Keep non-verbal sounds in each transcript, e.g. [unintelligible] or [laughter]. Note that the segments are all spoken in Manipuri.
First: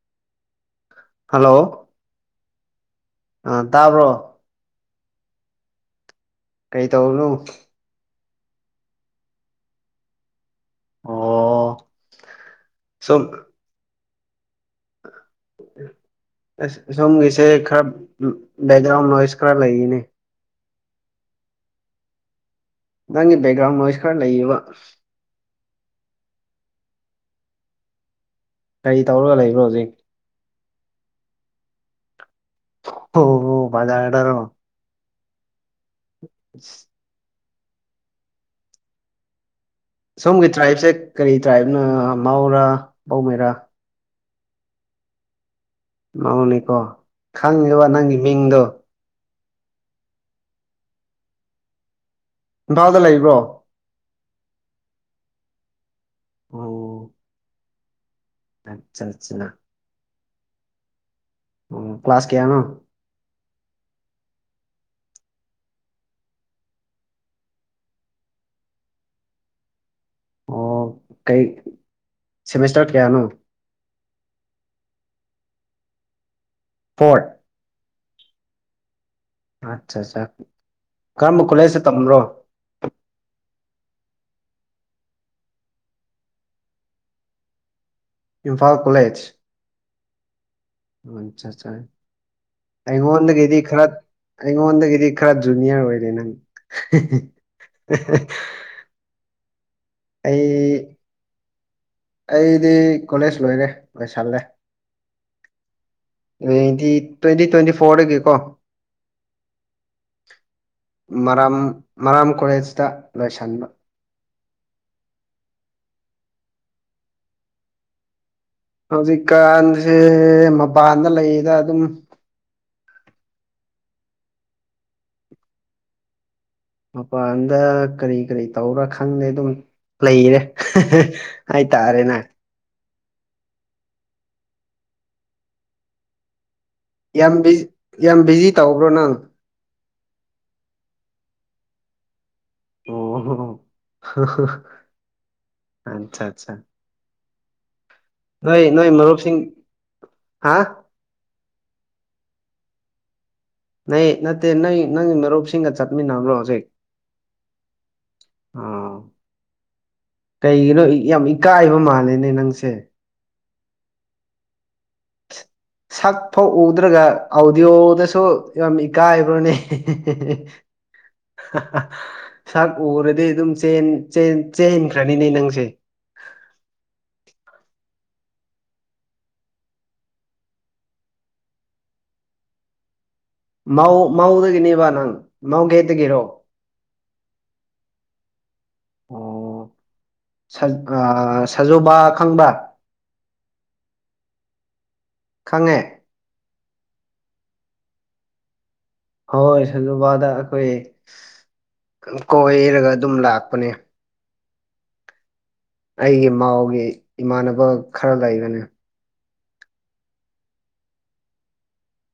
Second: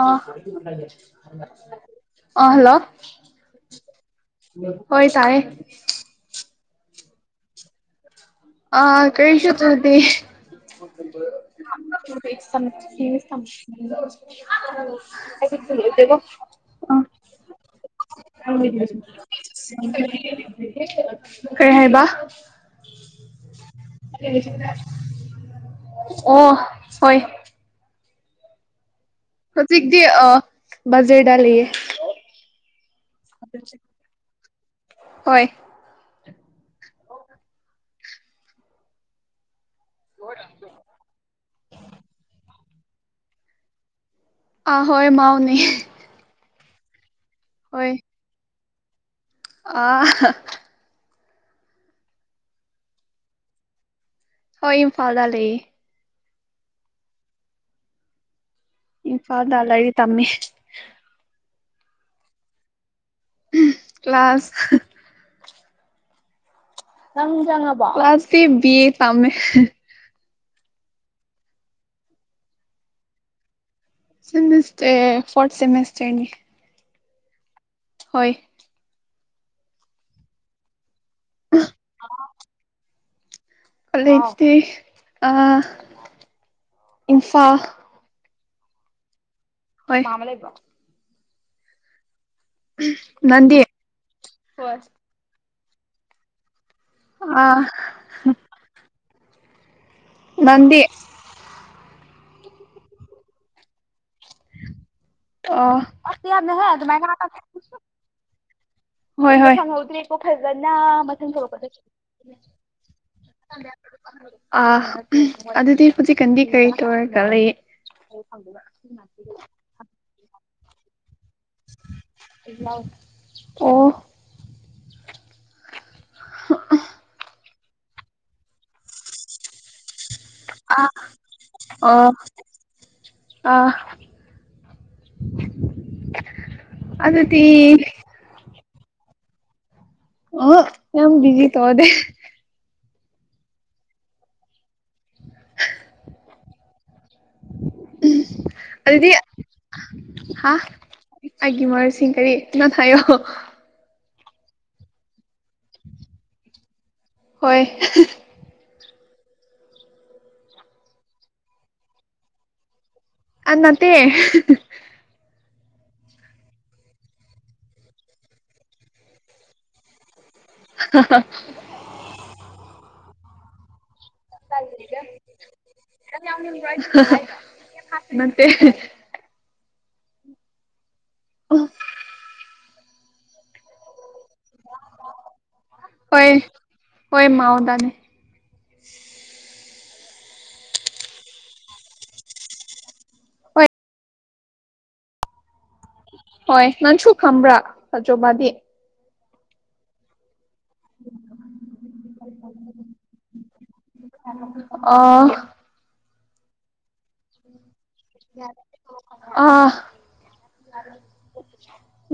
ꯑ ꯍꯜꯂꯣ ꯑ ꯍꯜꯂꯣ ꯑ ꯇꯥꯕ꯭ꯔꯣ ꯍꯣꯏ ꯇꯥꯏ ꯀ ꯇꯧꯅꯣ ꯑꯥ ꯀꯩꯁ ꯇꯗꯤ [inaudible] ꯑꯣ ꯁꯨꯝ ꯑꯩꯕꯣ ꯑꯁ ꯁꯣꯝꯒꯤꯁꯦ ꯈꯔ ꯕꯦꯛꯒ꯭ꯔꯥꯎꯟ ꯅꯣꯏꯁ ꯈꯔ ꯂꯩꯅꯦ ꯀꯩ ꯍꯥꯏꯕ ꯅꯪꯒꯤ ꯕꯦꯛꯒ꯭ꯔꯥꯎꯟ ꯅꯣꯏꯁ ꯈꯔ ꯂꯩꯌꯦꯕ ꯑꯣ ꯍꯣꯏ ꯀꯔꯤ ꯇꯧꯔꯒ ꯂꯩꯕꯅꯣ ꯍꯧꯖꯤꯛ ꯕꯖ꯭ꯔꯥꯗ ꯂꯤꯌꯦ ꯍ ꯍꯣ ꯃꯖ ꯍꯥꯏꯗꯔꯣ ꯍꯣꯏ [inaudible] ꯑꯣ ꯁꯣꯝꯒꯤ ꯇ꯭ꯔꯥꯏꯞꯁꯦ ꯀꯔꯤ ꯇ꯭ꯔꯥꯏꯕꯅꯣ ꯃꯥꯎꯔꯥ ꯕꯧꯃꯩꯔꯥ ꯑ ꯍꯣꯏ ꯃꯥꯎꯅꯦ ꯃꯥꯧꯅꯤꯀꯣ ꯈꯪꯉꯕ ꯅꯪꯒꯤ ꯃꯤꯡꯗꯣ ꯑ ꯏꯝꯐꯥꯜꯗ ꯂꯩꯕ꯭ꯔꯣ ꯍꯣꯏ ꯏꯝꯐꯥꯜꯗ ꯂꯩꯌꯦ ꯎꯝ ꯑꯆꯥ ꯆꯥ ꯇꯝꯃꯤ ꯑꯣ ꯀ꯭ꯂꯥꯁ ꯀꯌꯥꯅ ꯀ꯭ꯂ ꯀ꯭ꯂꯥꯁ ꯅꯪꯖꯉꯦ ꯕꯤ ꯑꯦ ꯇꯃꯦ ꯑꯣ ꯀꯩ ꯁꯦꯃꯤꯁꯇꯔ ꯀꯌꯥꯅꯣ ꯁꯦꯃꯦꯁꯇꯔ ꯐꯣꯔꯊ ꯁꯦꯃꯦꯁꯇꯔꯅꯤ ꯐꯣꯔꯠ ꯍꯣꯏ ꯑꯠꯆꯥ ꯑꯠꯆꯥꯆꯥ ꯀꯔꯝꯕ ꯈꯨꯠꯂꯩꯁꯦ ꯇ꯭ꯔꯣ ꯑꯂꯦ ꯑ ꯏꯟꯐꯥ ꯏꯝꯐꯥꯜ ꯀꯣꯂꯦꯖ ꯃꯥꯃ ꯂꯩꯕ ꯑꯆꯥ ꯑ ꯑꯩꯉꯣꯟꯗꯒꯤꯗꯤ ꯅꯪꯗꯤ ꯈꯔ ꯑꯩꯉꯣꯟꯗꯒꯤꯗꯤ ꯈꯔ ꯖꯨꯅꯤꯌꯔ ꯑꯣꯏꯔꯦ ꯅꯪ ꯑ ꯑꯩ ꯅꯪꯗꯤ ꯑꯩꯗꯤ ꯀꯣꯂꯦꯖ ꯂꯣꯏꯔꯦ ꯑ ꯂꯣꯏꯁꯤꯜꯂꯦꯇꯤ ꯇ꯭ꯋꯦꯟꯇꯤ ꯇ꯭ꯋꯦꯟꯇꯤ ꯐꯣꯔꯗꯒꯤꯀꯣ ꯍꯣꯏ ꯍꯣꯏ ꯈꯪꯍꯧꯗ꯭ꯔꯦꯀꯣ ꯐꯖꯅ ꯃꯊꯪ ꯃꯔꯥꯝ ꯊꯣꯛꯛꯄ ꯃꯔꯥꯝ ꯀꯣꯂꯦꯖꯇ ꯂꯣꯏꯁꯟꯕ [inaudible] ꯑ ꯑꯗꯨꯗꯤ ꯍꯧꯖꯤꯛ ꯀꯟꯗꯤ ꯀꯩ ꯇꯧꯔꯒ ꯂꯩ ꯍꯧꯖꯤꯛꯀꯥꯟꯁꯦ ꯃꯄꯥꯟꯗ ꯂꯩꯔꯤꯗ ꯑꯗꯨꯝ ꯑꯣ ꯃꯄꯥꯟꯗ ꯀꯔꯤ ꯀꯔꯤ ꯇꯧꯔꯥ ꯈꯪꯗꯦ ꯑꯗꯨꯝ ꯂꯩꯔꯦ ꯍꯥꯏ ꯑꯥ ꯇꯥꯔꯦꯅꯥ ꯑꯥ ꯑꯗꯨꯗꯤ ꯇꯕ꯭ꯔꯣ ꯅꯪ ꯑ ꯌꯥꯝ ꯕꯤꯖꯤ ꯇꯧꯗꯦ ꯑꯣꯣ ꯑꯆꯥ ꯑꯠꯆꯥ ꯅꯣꯏ ꯅꯣꯏ ꯑꯗꯨꯗꯤ ꯃꯔꯨꯞꯁꯤꯡ ꯍꯥ ꯑꯩꯒꯤ ꯃꯥꯔꯨꯞꯁꯤꯡ ꯀꯔꯤ ꯅ ꯍꯥꯏꯌꯣ ꯅ ꯅꯠꯇꯦ ꯅꯪ ꯅꯪ ꯃꯔꯣꯞꯁꯤꯡꯒ ꯆꯠꯃꯤ ꯅꯅꯥ꯭ꯔꯣ ꯍꯧꯖꯤꯛ ꯍꯣꯏ ꯑꯥ ꯀꯩꯒꯤꯅꯣ ꯌꯥꯝ ꯏꯀꯥꯏꯕ ꯃꯥꯜꯂꯦꯅꯦ ꯅꯪꯁꯦ ꯑꯥ ꯅꯠꯇꯦ ꯁꯛ ꯐꯥꯎ ꯎꯗ꯭ꯔꯒ ꯑꯥꯎꯗꯤꯌꯣꯗꯁꯨ ꯌꯥꯝ ꯏꯀꯥꯏꯕ꯭ꯔꯣꯅꯦ ꯁꯛ ꯎꯔꯗꯤ ꯑꯗꯨꯝ ꯆꯦꯟ ꯆꯦꯟ ꯆꯦꯟꯈ꯭ꯔꯅꯤꯅꯦ ꯅꯪꯁꯦ ꯒ ꯃꯦ ꯑꯣ ꯃꯥꯧꯗꯒꯤꯅꯤꯕ ꯅꯪ ꯃꯧꯘꯦꯒꯤꯔꯣ ꯍꯣꯏ ꯍꯣꯏ ꯃꯥꯎꯗꯥꯅꯦ ꯑꯣ ꯑ ꯁꯥꯖꯣꯕ ꯈꯪꯕ ꯍꯣꯏ ꯈꯪꯉꯦ ꯍꯣꯏ ꯅꯟꯁꯨ ꯈꯝꯕ꯭ꯔꯥ ꯆꯆꯣꯕꯥꯗꯤ ꯍꯣꯏ ꯁ ꯑꯗꯨꯕꯥꯗ ꯍꯣꯏ ꯀꯣꯏꯔꯒ ꯑꯗꯨꯝ ꯂꯥꯛꯄꯅꯦ ꯑ ꯑꯩꯒꯤ ꯃꯥꯎꯒꯤ ꯏꯃꯥꯟꯅꯕ ꯈꯔ ꯂꯩꯕꯅꯤ ꯑ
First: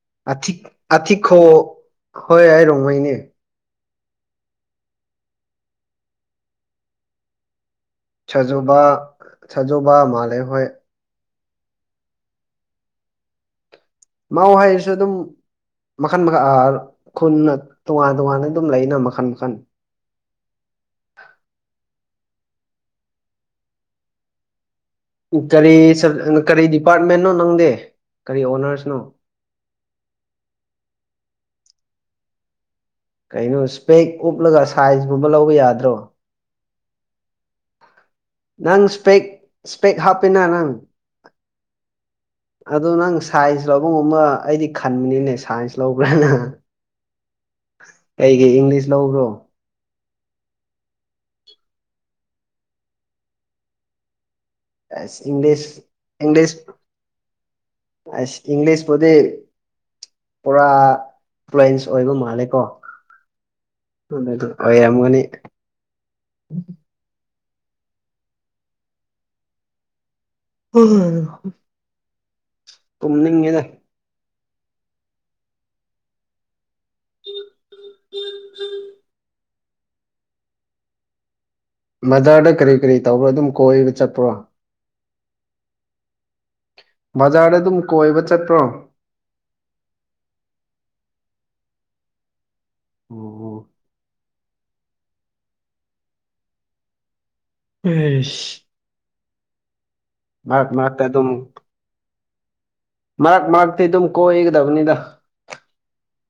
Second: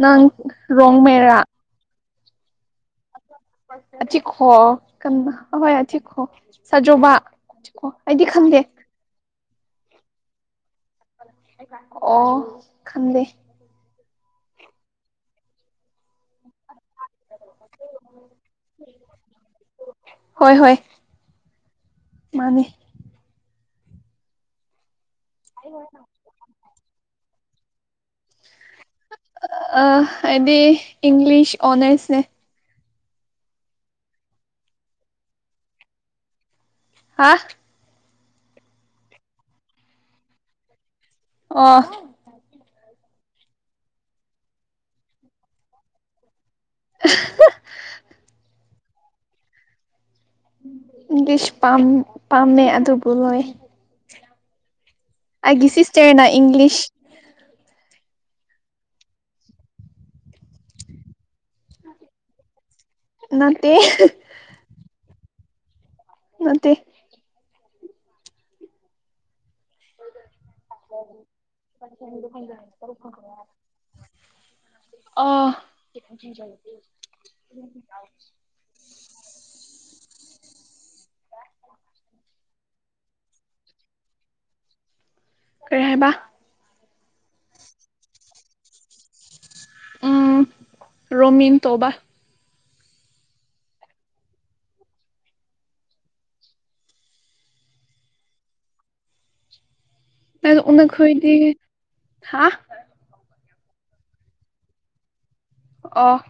ꯅꯪ ꯑꯊꯤꯛ ꯑꯊꯤꯛꯈꯣ ꯔꯣꯃꯦꯔꯥ ꯍꯣꯏ ꯍꯥꯏ ꯔꯣꯃꯥꯏꯅꯦ ꯤꯈꯣ [unintelligible] ꯍꯣꯏꯤꯈꯣ [unintelligible] ꯁꯥꯖꯃ ꯑꯣ ꯑꯩꯗꯤ ꯈꯪꯗꯦ ꯁꯖꯣꯕꯥ ꯁꯖꯣꯕꯥ ꯃꯥꯂꯦ ꯍꯣꯏ ꯑꯣ ꯈꯟꯗꯦ ꯃꯧ ꯍꯥꯏꯁꯨ ꯑꯗꯨꯝ ꯃꯈꯟ ꯃꯈꯥ ꯈꯨꯟꯅ ꯇꯣꯉꯥꯟ ꯇꯣꯉꯥꯟꯅ ꯑꯗꯨꯝ ꯂꯩꯅ ꯃꯈꯟ ꯃꯈꯟ ꯃꯥꯅꯦ ꯀꯔꯤ ꯀꯔꯤ ꯗꯤꯄꯥꯔꯠꯃꯦꯟꯟꯅꯣ ꯅꯪꯗꯦ ꯀꯔꯤ ꯑꯣꯅꯔꯁꯅꯣ ꯑ ꯍꯥꯏꯗꯤ ꯏꯪꯂꯤꯁ ꯑꯣꯅꯔꯁꯅꯦ ꯀꯩꯅꯣ ꯏꯁꯄꯦꯛ ꯎꯞꯂꯒ ꯁꯥꯏꯖꯀꯨꯝꯕ ꯂꯧꯕ ꯌꯥꯗ꯭ꯔꯣ ꯍꯥ ꯅꯪ ꯁꯄꯦꯛ ꯁꯄꯦꯛ ꯍꯥꯞꯄꯦꯅꯥ ꯅꯪ ꯑꯣ ꯑꯗꯨ ꯅꯪ ꯁꯥꯏꯟꯁ ꯂꯧꯕꯒꯨꯝꯕ ꯑꯩꯗꯤ ꯈꯟꯕꯅꯤꯅꯦ ꯁꯥꯏꯟꯁ ꯂꯧꯕꯔꯅ ꯀꯩꯒꯤ ꯏꯪꯂꯤꯁ ꯂꯧꯕ꯭ꯔꯣ ꯁ ꯄꯝ ꯄꯝꯃꯦ ꯑꯗꯨꯕꯨꯂꯣꯏ ꯑ ꯏꯪꯂꯤꯁ ꯏꯪꯂꯤꯁ ꯑꯁ ꯏꯪꯂꯤꯁ ꯄꯗꯤ ꯄꯨꯔꯥ ꯐ꯭ꯂꯦꯟꯁ ꯑꯣꯏꯕ ꯃꯥꯜꯂꯦ ꯀꯣ ꯅꯠꯇꯦ ꯗꯨ [inaudible] ꯌꯥꯝꯒꯅꯤ ꯅꯇꯦ ꯇꯨꯝꯅꯤꯡꯉꯦꯗ [unintelligible] ꯑ [inaudible] ꯎꯝ ꯎꯝ ꯎꯝ ꯎꯝ [unintelligible] ꯕꯖꯥꯔꯗ ꯀꯔꯤ ꯀꯔꯤ ꯇꯧꯕ꯭ꯔꯣ ꯑꯗꯨꯝ ꯀꯣꯏꯔ ꯆꯠꯄ꯭ꯔꯣ ꯀꯦꯍꯦꯕ ꯕꯖꯥꯔꯗ ꯑꯗꯨꯝ ꯀꯣꯏꯕ ꯆꯠꯄ꯭ꯔꯣ ꯎꯝ ꯔꯣꯃꯤꯟ ꯇꯣꯕꯥ ꯑꯣ ꯑꯣ ꯁꯤꯁ ꯑꯣ ꯑꯗꯨꯝ ꯈꯣꯏꯗꯤ ꯍꯥ ꯃꯔꯛ ꯃꯔꯛꯇꯤ ꯑꯗꯨꯝ ꯀꯣꯏꯒꯗꯕꯅꯤꯅ ꯑꯣꯐ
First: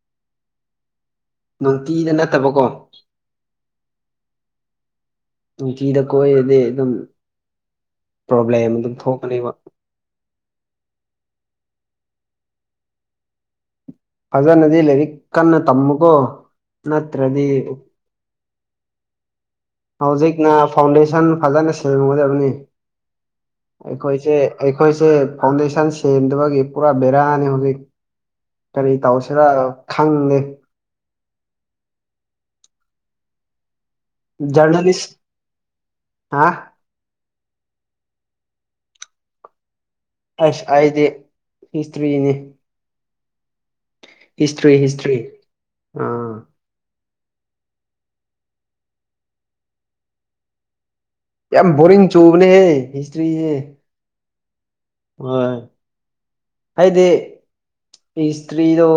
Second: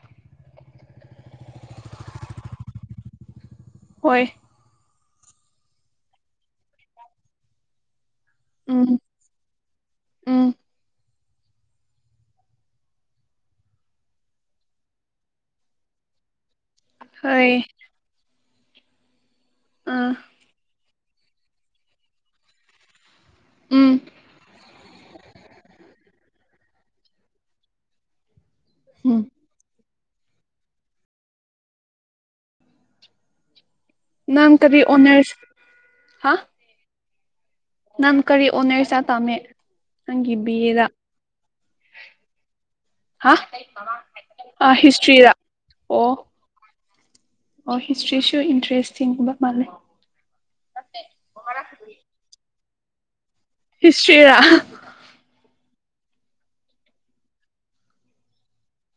ꯅꯨꯡꯇꯤꯗ ꯅꯠꯇꯕꯀꯣ ꯍꯣꯏ ꯅꯨꯡꯀꯤꯤꯗ ꯀꯣꯏꯗꯤ ꯑꯗꯨꯝ ꯄ꯭ꯔꯣꯕ꯭ꯂꯦꯝ ꯑꯗꯨꯝ ꯎꯝ ꯊꯣꯛꯀꯅꯦꯕ ꯎꯝ ꯐꯖꯅꯗꯤ ꯂꯩꯔꯤ ꯀꯟꯅ ꯇꯃꯨꯀꯣ ꯅꯠꯇ꯭ꯔꯗꯤ ꯍꯣꯏ ꯑꯥ ꯍꯧꯖꯤꯛꯅ ꯐꯥꯎꯟꯗꯦꯁꯟ ꯐꯖꯅ ꯁꯦꯝꯒꯗꯕꯅꯤ ꯎꯝ ꯑꯩꯈꯣꯏꯁꯦ ꯑꯩꯈꯣꯏꯁꯦ ꯐꯥꯎꯟꯗꯦꯁꯟ ꯁꯦꯝꯗꯕꯒꯤ ꯄꯨꯔꯥ ꯕꯦꯔꯥꯅꯤ ꯍꯧꯖꯤꯛ ꯀꯔꯤ ꯎꯝ ꯇꯧꯁꯤꯔꯥ ꯈꯪꯉꯦ ꯅꯪ ꯀꯔꯤ ꯖꯔꯅꯦꯂꯤꯁ ꯑꯣꯅꯔꯁ ꯍꯥ ꯅꯥꯟ ꯀꯔꯤ ꯑꯣꯅꯦꯔꯁꯥ ꯇꯥꯝꯃꯦ ꯑꯁ ꯑꯩꯗꯤ ꯍꯤꯁꯇ꯭ꯔꯤꯅꯤ ꯍꯥ ꯍꯤꯁꯇ꯭ꯔꯤ ꯍꯤꯁꯇ꯭ꯔꯤ ꯍꯤꯁꯇꯔꯤꯗ ꯑꯣ ꯑꯥ ꯑꯣ ꯍꯤꯁꯇ꯭ꯔꯤꯁꯨ ꯏꯟꯇꯔꯦꯁꯇꯤꯡꯒꯕ ꯃꯥꯂꯦ ꯌꯥꯝ ꯕꯣꯔꯤꯡ ꯆꯨꯕꯅꯦꯍꯦ ꯍꯤꯁꯇ꯭ꯔꯤꯁꯦ ꯍꯤꯁꯇ꯭ꯔꯤꯔ ꯍꯣꯏ ꯍꯥꯏꯗꯤ ꯏꯇ꯭ꯔꯤꯗꯣ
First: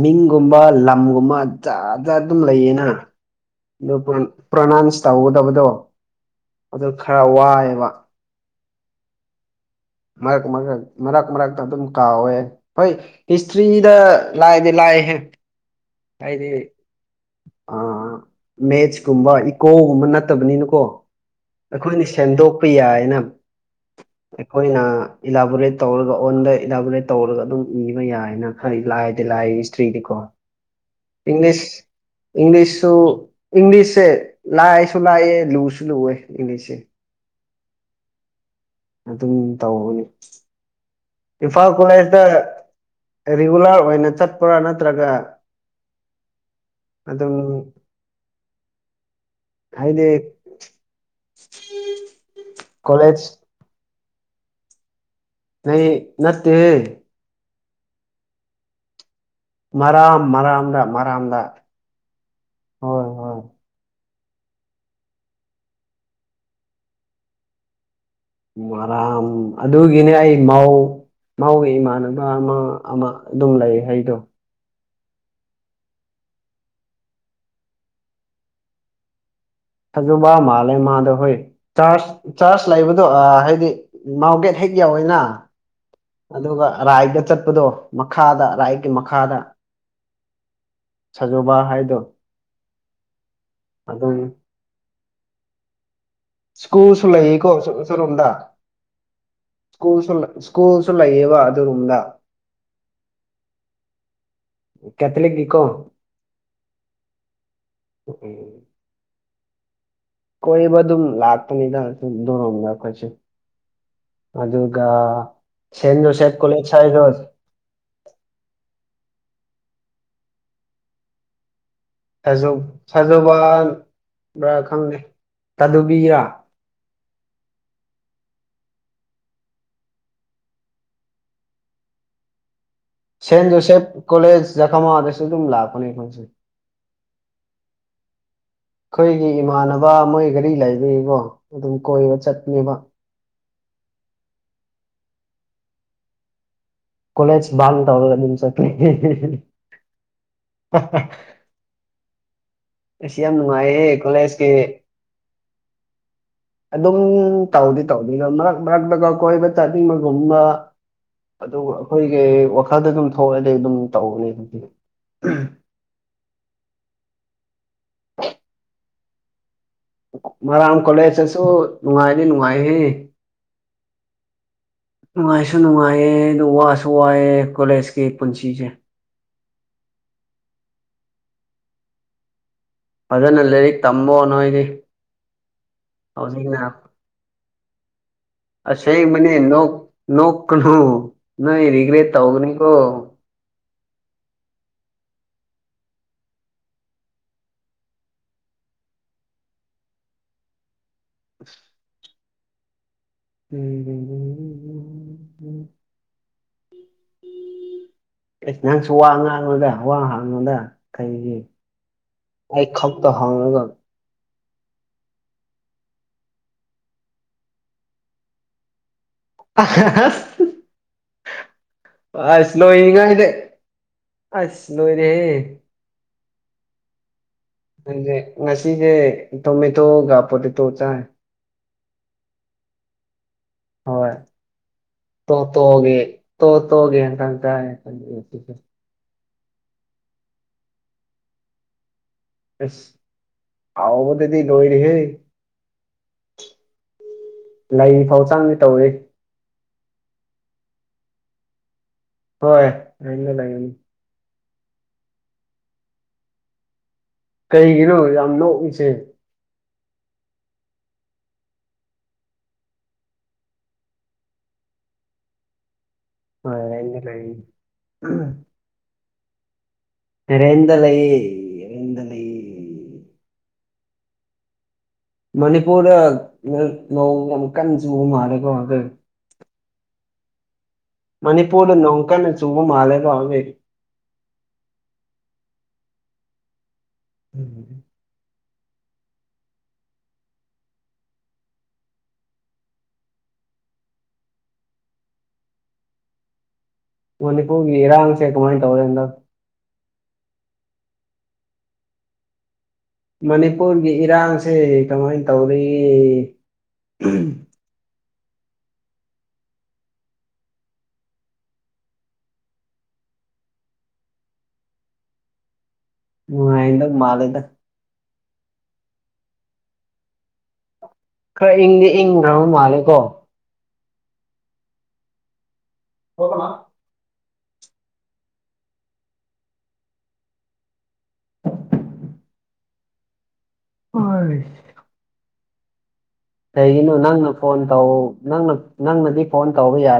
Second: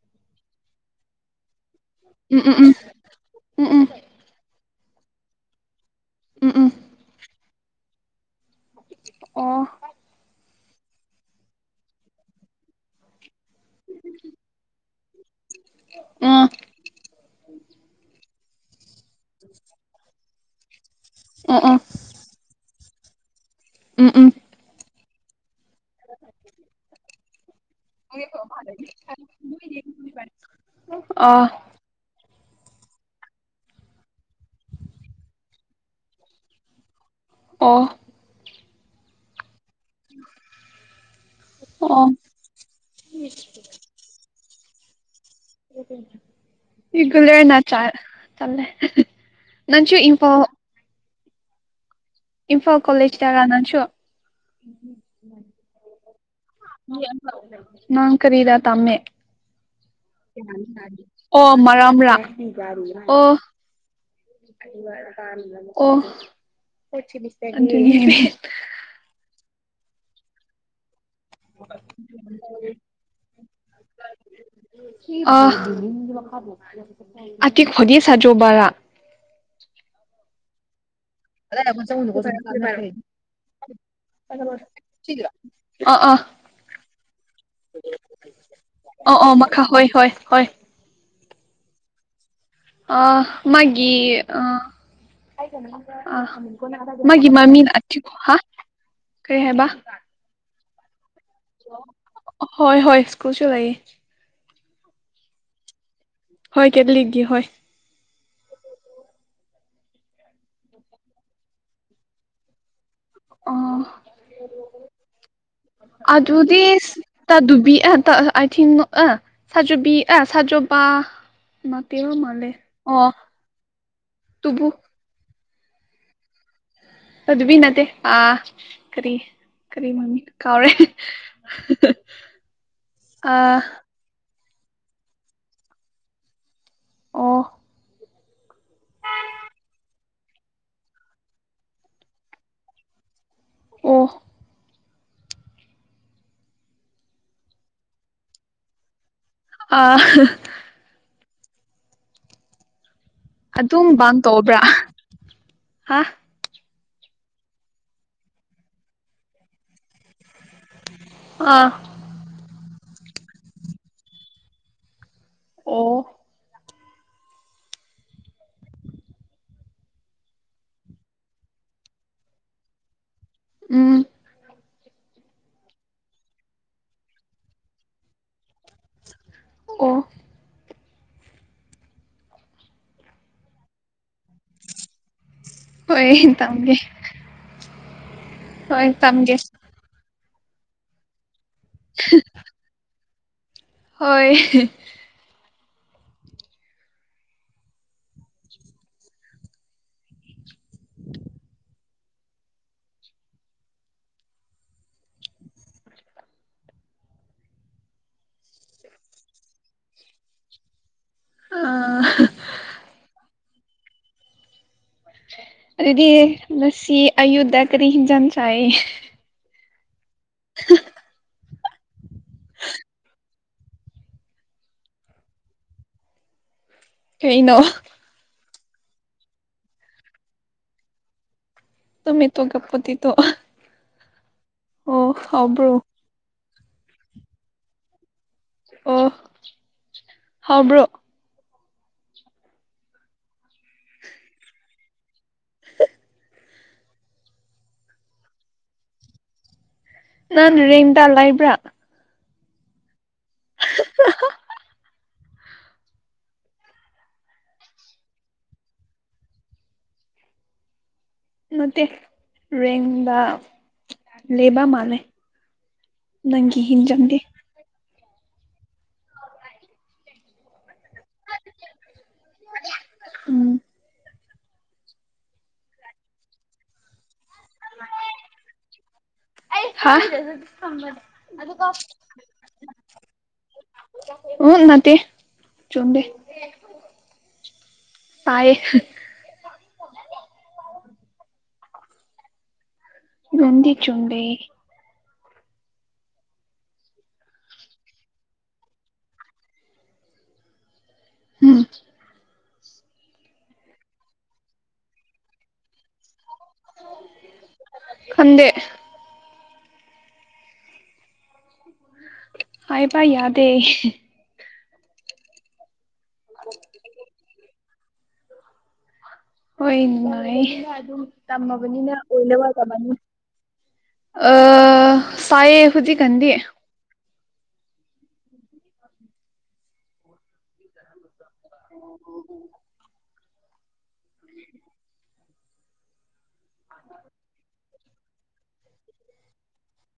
ꯃꯤꯡꯒꯨꯝꯕ ꯂꯝꯒꯨꯝꯕ ꯖꯖ ꯑꯗꯨꯝ ꯎꯝ ꯎꯝ ꯂꯩꯌꯦꯅ ꯎꯝ ꯎꯝ ꯎꯝ ꯑꯗꯨ ꯄ꯭ꯔꯣꯅꯥꯎꯟꯁ ꯇꯧꯍꯧꯒꯗꯕꯗꯣ ꯎꯝ ꯎꯝ ꯑꯗꯨ ꯈꯔ ꯋꯥꯏ ꯋꯥ ꯑꯣ ꯃꯔꯛ ꯃꯔꯛ ꯃꯔꯛ ꯃꯔꯛ ꯇ ꯑꯗꯨꯝ ꯇꯧꯋꯦ ꯍꯤꯁꯇ꯭ꯔꯤꯗ ꯂꯥꯏꯗꯤ ꯂꯥꯏꯍꯦ ꯎꯝ ꯍꯥꯏꯗꯤ ꯑꯥ ꯃꯦꯠꯁꯀꯨꯝꯕ ꯏꯀꯣꯒꯨꯝꯕ ꯅꯠꯇꯕꯅꯤꯅꯀꯣ ꯎꯝ ꯎꯝ ꯑꯩꯈꯣꯏꯅ ꯁꯦꯝꯗꯣꯛ ꯌꯥꯏꯅ ꯎꯝ ꯎꯝ ꯑꯩꯈꯣꯏꯅ ꯏꯂꯥꯕꯣꯔꯦꯠ ꯇꯧꯔꯒ ꯑꯣꯟꯗ ꯏꯗꯥꯕꯂꯦꯠ ꯇꯧꯔꯒ ꯑꯗꯨꯝ ꯏꯕ ꯌꯥꯏꯅ ꯈꯔ ꯂꯥꯏꯗꯤ ꯂꯥꯏ ꯏꯁꯇ꯭ꯔꯤꯗꯤꯀꯣ ꯑ ꯏꯪꯂꯤꯁ ꯏꯪꯂꯤꯁꯨ ꯏꯪꯂꯤꯁꯦ ꯂꯥꯏꯁꯨ ꯂꯥꯛꯑꯦ ꯂꯨꯁꯨ ꯂꯨꯑꯦ ꯏꯪꯂꯤꯁꯁꯦ ꯑꯣ ꯑꯗꯨꯝ ꯇꯧꯅꯤ ꯏꯝꯐꯥꯜ ꯑꯣ ꯀꯣꯂꯦꯖꯇ ꯔꯤꯒꯨꯂꯔ ꯑꯣꯏꯅ ꯆꯠꯄ꯭ꯔꯥ ꯅꯠꯇ꯭ꯔꯒ ꯑꯗꯨꯝ ꯏꯒꯂꯦꯅ ꯆ ꯆꯂꯦ ꯅꯟꯁꯨꯨ ꯏꯄꯥꯎ ꯎꯝ ꯏꯝꯐꯥꯜ ꯀꯣꯂꯦꯖ ꯇꯔꯥ ꯅꯁꯨꯣ ꯑꯩ ꯅꯠꯇꯦ ꯅꯪ ꯀꯔꯤꯗ ꯇꯃꯦ ꯃꯔꯥꯝ ꯃꯔꯥꯝꯗ ꯃꯔꯥꯝꯗ ꯑꯣ ꯃꯔꯥꯝ ꯃꯔꯥꯝꯔ ꯍꯣꯏ ꯑꯣ ꯍꯣꯏ ꯑꯣ ꯃꯔꯥꯝ ꯑꯗꯨꯒꯤꯅꯦ ꯑꯩ ꯃꯧ ꯃꯥꯎꯒꯤ ꯏꯃꯥꯟꯅꯕ ꯑꯃ ꯑꯃ ꯑꯗꯨꯝ ꯂꯩ ꯑꯩꯗꯣ ꯑꯣ ꯈꯣꯗꯤ ꯁꯥꯖꯣꯕꯥꯔꯥ ꯍꯖꯕ ꯃꯥꯂꯦ ꯃꯥꯗ ꯍꯣꯏ ꯆꯥꯔꯖ ꯆꯥꯔꯖ ꯂꯩꯕꯗꯣ ꯍꯥꯏꯗꯤ ꯃꯥꯎꯒꯦꯠ ꯍꯦꯛ ꯌꯥꯎꯋꯦꯅ ꯑꯥ ꯑꯥ ꯑꯗꯨꯒ ꯔꯥꯏꯗ ꯆꯠꯄꯗꯣ ꯃꯈꯥꯗ ꯔꯥꯏꯠꯀꯤ ꯃꯈꯥꯗ ꯑꯣꯏꯣꯏ ꯁꯖꯣꯕꯥ ꯍꯥꯏꯗꯣ ꯑ ꯃꯥꯒꯤ ꯑꯗꯨꯝ ꯑ ꯑ ꯁ꯭ꯀꯨꯜꯁꯨ ꯃꯥꯒꯤ ꯂꯩꯌꯦꯀꯣ ꯃꯃꯤ ꯑꯊꯈꯣ ꯁꯣꯔꯣꯝꯗ ꯍꯥ ꯀꯩ ꯍꯥꯏꯕ ꯁ꯭ꯀꯨꯜꯁꯨ ꯁ꯭ꯀꯨꯜꯁꯨ ꯂꯩꯌꯦꯕ ꯑꯗꯨꯗꯔꯒ ꯍꯣꯏ ꯍꯣꯏ ꯁ꯭ꯀꯨꯜꯁꯨ ꯂꯩꯌꯦ ꯀꯦꯊꯂꯛ ꯀꯣ ꯍꯣꯏ ꯀꯦꯠꯂꯤꯛꯒꯤ ꯍꯣꯏ ꯀꯣꯏꯕꯗꯨ ꯂꯥꯛꯇ ꯅꯗ ꯑꯗꯨ ꯗꯔꯝ ꯂꯈꯣꯏꯁꯤ ꯑ ꯑꯗꯨꯒ ꯁꯦꯟ ꯖꯣꯁꯦꯞ ꯑꯗꯨꯗꯤ ꯀꯣꯂꯦꯖ ꯍꯥꯏꯗꯣ ꯇꯗꯨꯕꯤ ꯇ ꯑꯊꯤꯟ ꯁꯖꯣꯕꯤ ꯁꯖꯣꯕꯥ ꯁꯥꯖ ꯁꯥꯖꯨꯕꯥ ꯕ꯭ꯔꯥ ꯇꯨꯕꯨ ꯈꯪꯗꯦ ꯇꯗꯨꯕꯤꯔ ꯇꯗꯨꯕꯤ ꯅꯠꯇꯦ ꯑꯥ ꯀꯔꯤ ꯀꯔꯤ ꯃꯃꯤꯡ ꯀꯥꯎꯔꯦ ꯁꯦꯟ ꯑꯥ ꯖꯣꯁꯦꯐ ꯀꯣꯂꯦꯖ ꯌꯥꯈꯃ ꯗꯁꯦ ꯇꯨꯨꯝ ꯂꯛꯄꯅꯦ ꯈꯣꯏꯁꯦ ꯑꯣ ꯑꯩꯈꯣꯏꯒꯤ ꯏꯃꯥꯟꯅꯕ ꯃꯣꯏ ꯒꯥꯔꯤ ꯂꯩꯔꯤꯀꯣ ꯑꯗꯨꯝ ꯀꯣꯏꯕ ꯆꯠꯅꯦꯕ ꯑꯣ ꯀꯣꯂꯦꯖ ꯥ ꯇꯕꯂꯝ ꯁꯈ ꯑꯥ ꯑꯁ ꯌꯥꯝ ꯅꯨꯡꯉꯥꯏꯌꯦ ꯑꯗꯨꯝ ꯕꯥꯡ ꯀꯣꯂꯦꯖꯀꯤ ꯇꯧꯕ꯭ꯔꯥ ꯍꯥ ꯑꯗꯨꯝ ꯇꯧꯗꯤ ꯇꯧꯗꯤ ꯃꯔꯛ ꯃꯔꯛꯇꯒ ꯀꯣꯏꯕ ꯆꯠꯅꯤꯡꯕꯒꯨꯝꯕ ꯑꯗꯨ ꯑꯥ ꯑꯩꯈꯣꯏꯒꯤ ꯋꯥꯈꯜꯗ ꯑꯗꯨꯝ ꯊꯣꯛꯑꯗꯤ ꯑꯗꯨꯝ ꯇꯧꯅꯤ ꯑꯗꯨꯗꯤ ꯑꯣ [unintelligible] [inaudible] ꯃꯥꯔꯝ ꯀꯂꯦꯁꯦꯁꯨꯣ ꯅꯨꯡꯉꯥꯏꯗꯤ ꯅꯨꯡꯉꯥꯏꯍꯦ ꯎꯝ ꯅꯨꯡꯉꯥꯏꯁꯨ ꯅꯨꯡꯉꯥꯏꯌꯦ ꯑꯗꯨ ꯋꯥꯁꯨ ꯋꯥꯏꯑꯦ ꯀꯣꯂꯦꯖꯀꯤ ꯄꯨꯟꯁꯤꯁꯦ ꯑꯣ ꯐꯖꯅ ꯂꯥꯏꯔꯤꯛ ꯇꯃꯣ ꯅꯣꯏꯗꯤ ꯍꯣꯏ ꯍꯧꯖꯤꯛꯅ ꯇꯝꯒꯦ ꯍꯣꯏ ꯑꯁ ꯃꯅꯤ ꯇꯝꯒꯦ ꯅ ꯅꯣꯅꯨ ꯅ ꯔꯤꯒ꯭ꯔꯦꯠ ꯇꯧꯒꯅꯤ ꯀꯣ ꯍꯣꯏ [unintelligible] [inaudible] ꯎꯝ ꯁꯨ ꯋꯥ ꯉꯉꯣꯗ ꯋꯥꯉꯣꯗ ꯀꯩꯒꯤ ꯑꯥ ꯑꯩ ꯈꯛꯇ ꯍꯪꯉꯒ ꯑꯗꯨꯗꯤ ꯂꯁꯤ ꯑꯌꯨꯙꯌꯥ ꯀꯔꯤ ꯍꯖꯟꯁꯏ ꯑ [unintelligible] [inaudible] ꯑꯁꯅꯣꯅꯤꯉꯗꯦ ꯑꯁꯅꯣꯅꯦ ꯀꯩꯅꯣ ꯑꯩꯁꯦ ꯉꯁꯤꯁꯦ ꯇꯃꯤ ꯊꯣ ꯒꯄꯣꯠꯇ ꯇ ꯆꯥꯏ ꯇꯃꯤ ꯇꯣ ꯀꯞꯄꯣꯗꯤꯤ ꯇꯣ ꯍꯣꯏ ꯇꯣ ꯇꯣꯒꯦ ꯇꯣ ꯇꯣꯒꯦ ꯑꯣ ꯍꯥꯎꯕ꯭ꯔꯣ ꯑꯦꯁ ꯑꯋꯥꯕꯨꯗꯗꯤ ꯂꯣꯏꯔꯤ ꯍꯦ ꯂꯩ ꯐꯧ ꯆꯥꯡꯗꯤ ꯇꯧꯏ ꯅꯥꯟ ꯔꯦꯡꯟꯗ ꯂ ꯏꯕ꯭ꯔꯥ ꯍꯣꯏ ꯑꯅ ꯂꯩꯅꯤ ꯀꯩꯒꯤꯅꯣ ꯌꯥꯝ ꯅꯣꯛꯏꯁꯦ ꯅꯠꯇ ꯔꯦꯡꯗ ꯂꯦꯕ ꯃꯅꯦꯅꯦ ꯅꯪꯒꯤ ꯍꯤꯟꯖꯪꯗꯦ ꯎ [unintelligible] [inaudible] ꯔꯔꯦꯗ ꯂꯩꯦ ꯔꯦꯗ ꯂꯩ ꯎꯝ ꯃꯅꯤꯄꯨꯔꯗ ꯃꯧ ꯌꯥꯝꯛ ꯀꯟꯅ ꯆꯨꯕ ꯃꯥꯜꯔꯦꯀꯣ ꯑ ꯍ ꯃꯅꯤꯄꯨꯔꯗ ꯅꯣꯡ ꯀꯟꯅ ꯆꯨꯕ ꯃꯥꯜꯂꯦꯀꯣ ꯍꯧꯖꯤꯛ [unintelligible] [inaudible] ꯎ ꯅꯠꯇꯦ ꯆꯣꯡꯗꯦ ꯎꯝ ꯄꯥꯏ ꯗꯤ ꯆꯨꯗꯦ ꯃꯅꯤ ꯀꯒ ꯏꯔꯥꯡꯪꯁꯦ ꯀꯃꯥꯏ ꯇꯧꯔꯦꯟꯟ ꯎꯝ ꯃꯅꯤꯄꯨꯔꯒꯤ ꯏꯔꯥꯡꯁꯦ ꯀꯃꯥꯏꯅ ꯇꯧꯔꯤ ꯈꯟꯗꯦ ꯍꯌꯦꯕ ꯌꯥꯗꯦ ꯥꯏꯅ ꯃꯥꯂꯗ ꯍꯣꯏ ꯑꯗꯨꯝ ꯈꯔ ꯏꯪꯗꯤ ꯇꯝꯃꯕꯅꯤꯅ ꯑꯣꯏ ꯏꯪꯈ꯭ꯔꯕ ꯂꯧꯒ ꯇꯝꯃꯅꯤ ꯃꯥꯜꯂꯦꯀꯣ ꯑ ꯁꯑ ꯑꯦꯍꯣꯖꯤ ꯀꯗꯤ ꯑꯦ ꯑꯣ ꯍ ꯍ [inaudible] ꯍꯣꯏ ꯀꯩꯒꯤꯅꯣ ꯅꯪꯅ ꯐꯣꯟ ꯇꯧ ꯅ ꯅꯪꯅꯗꯤ ꯐꯣꯟ ꯇꯧꯕ ꯌꯥꯗꯦ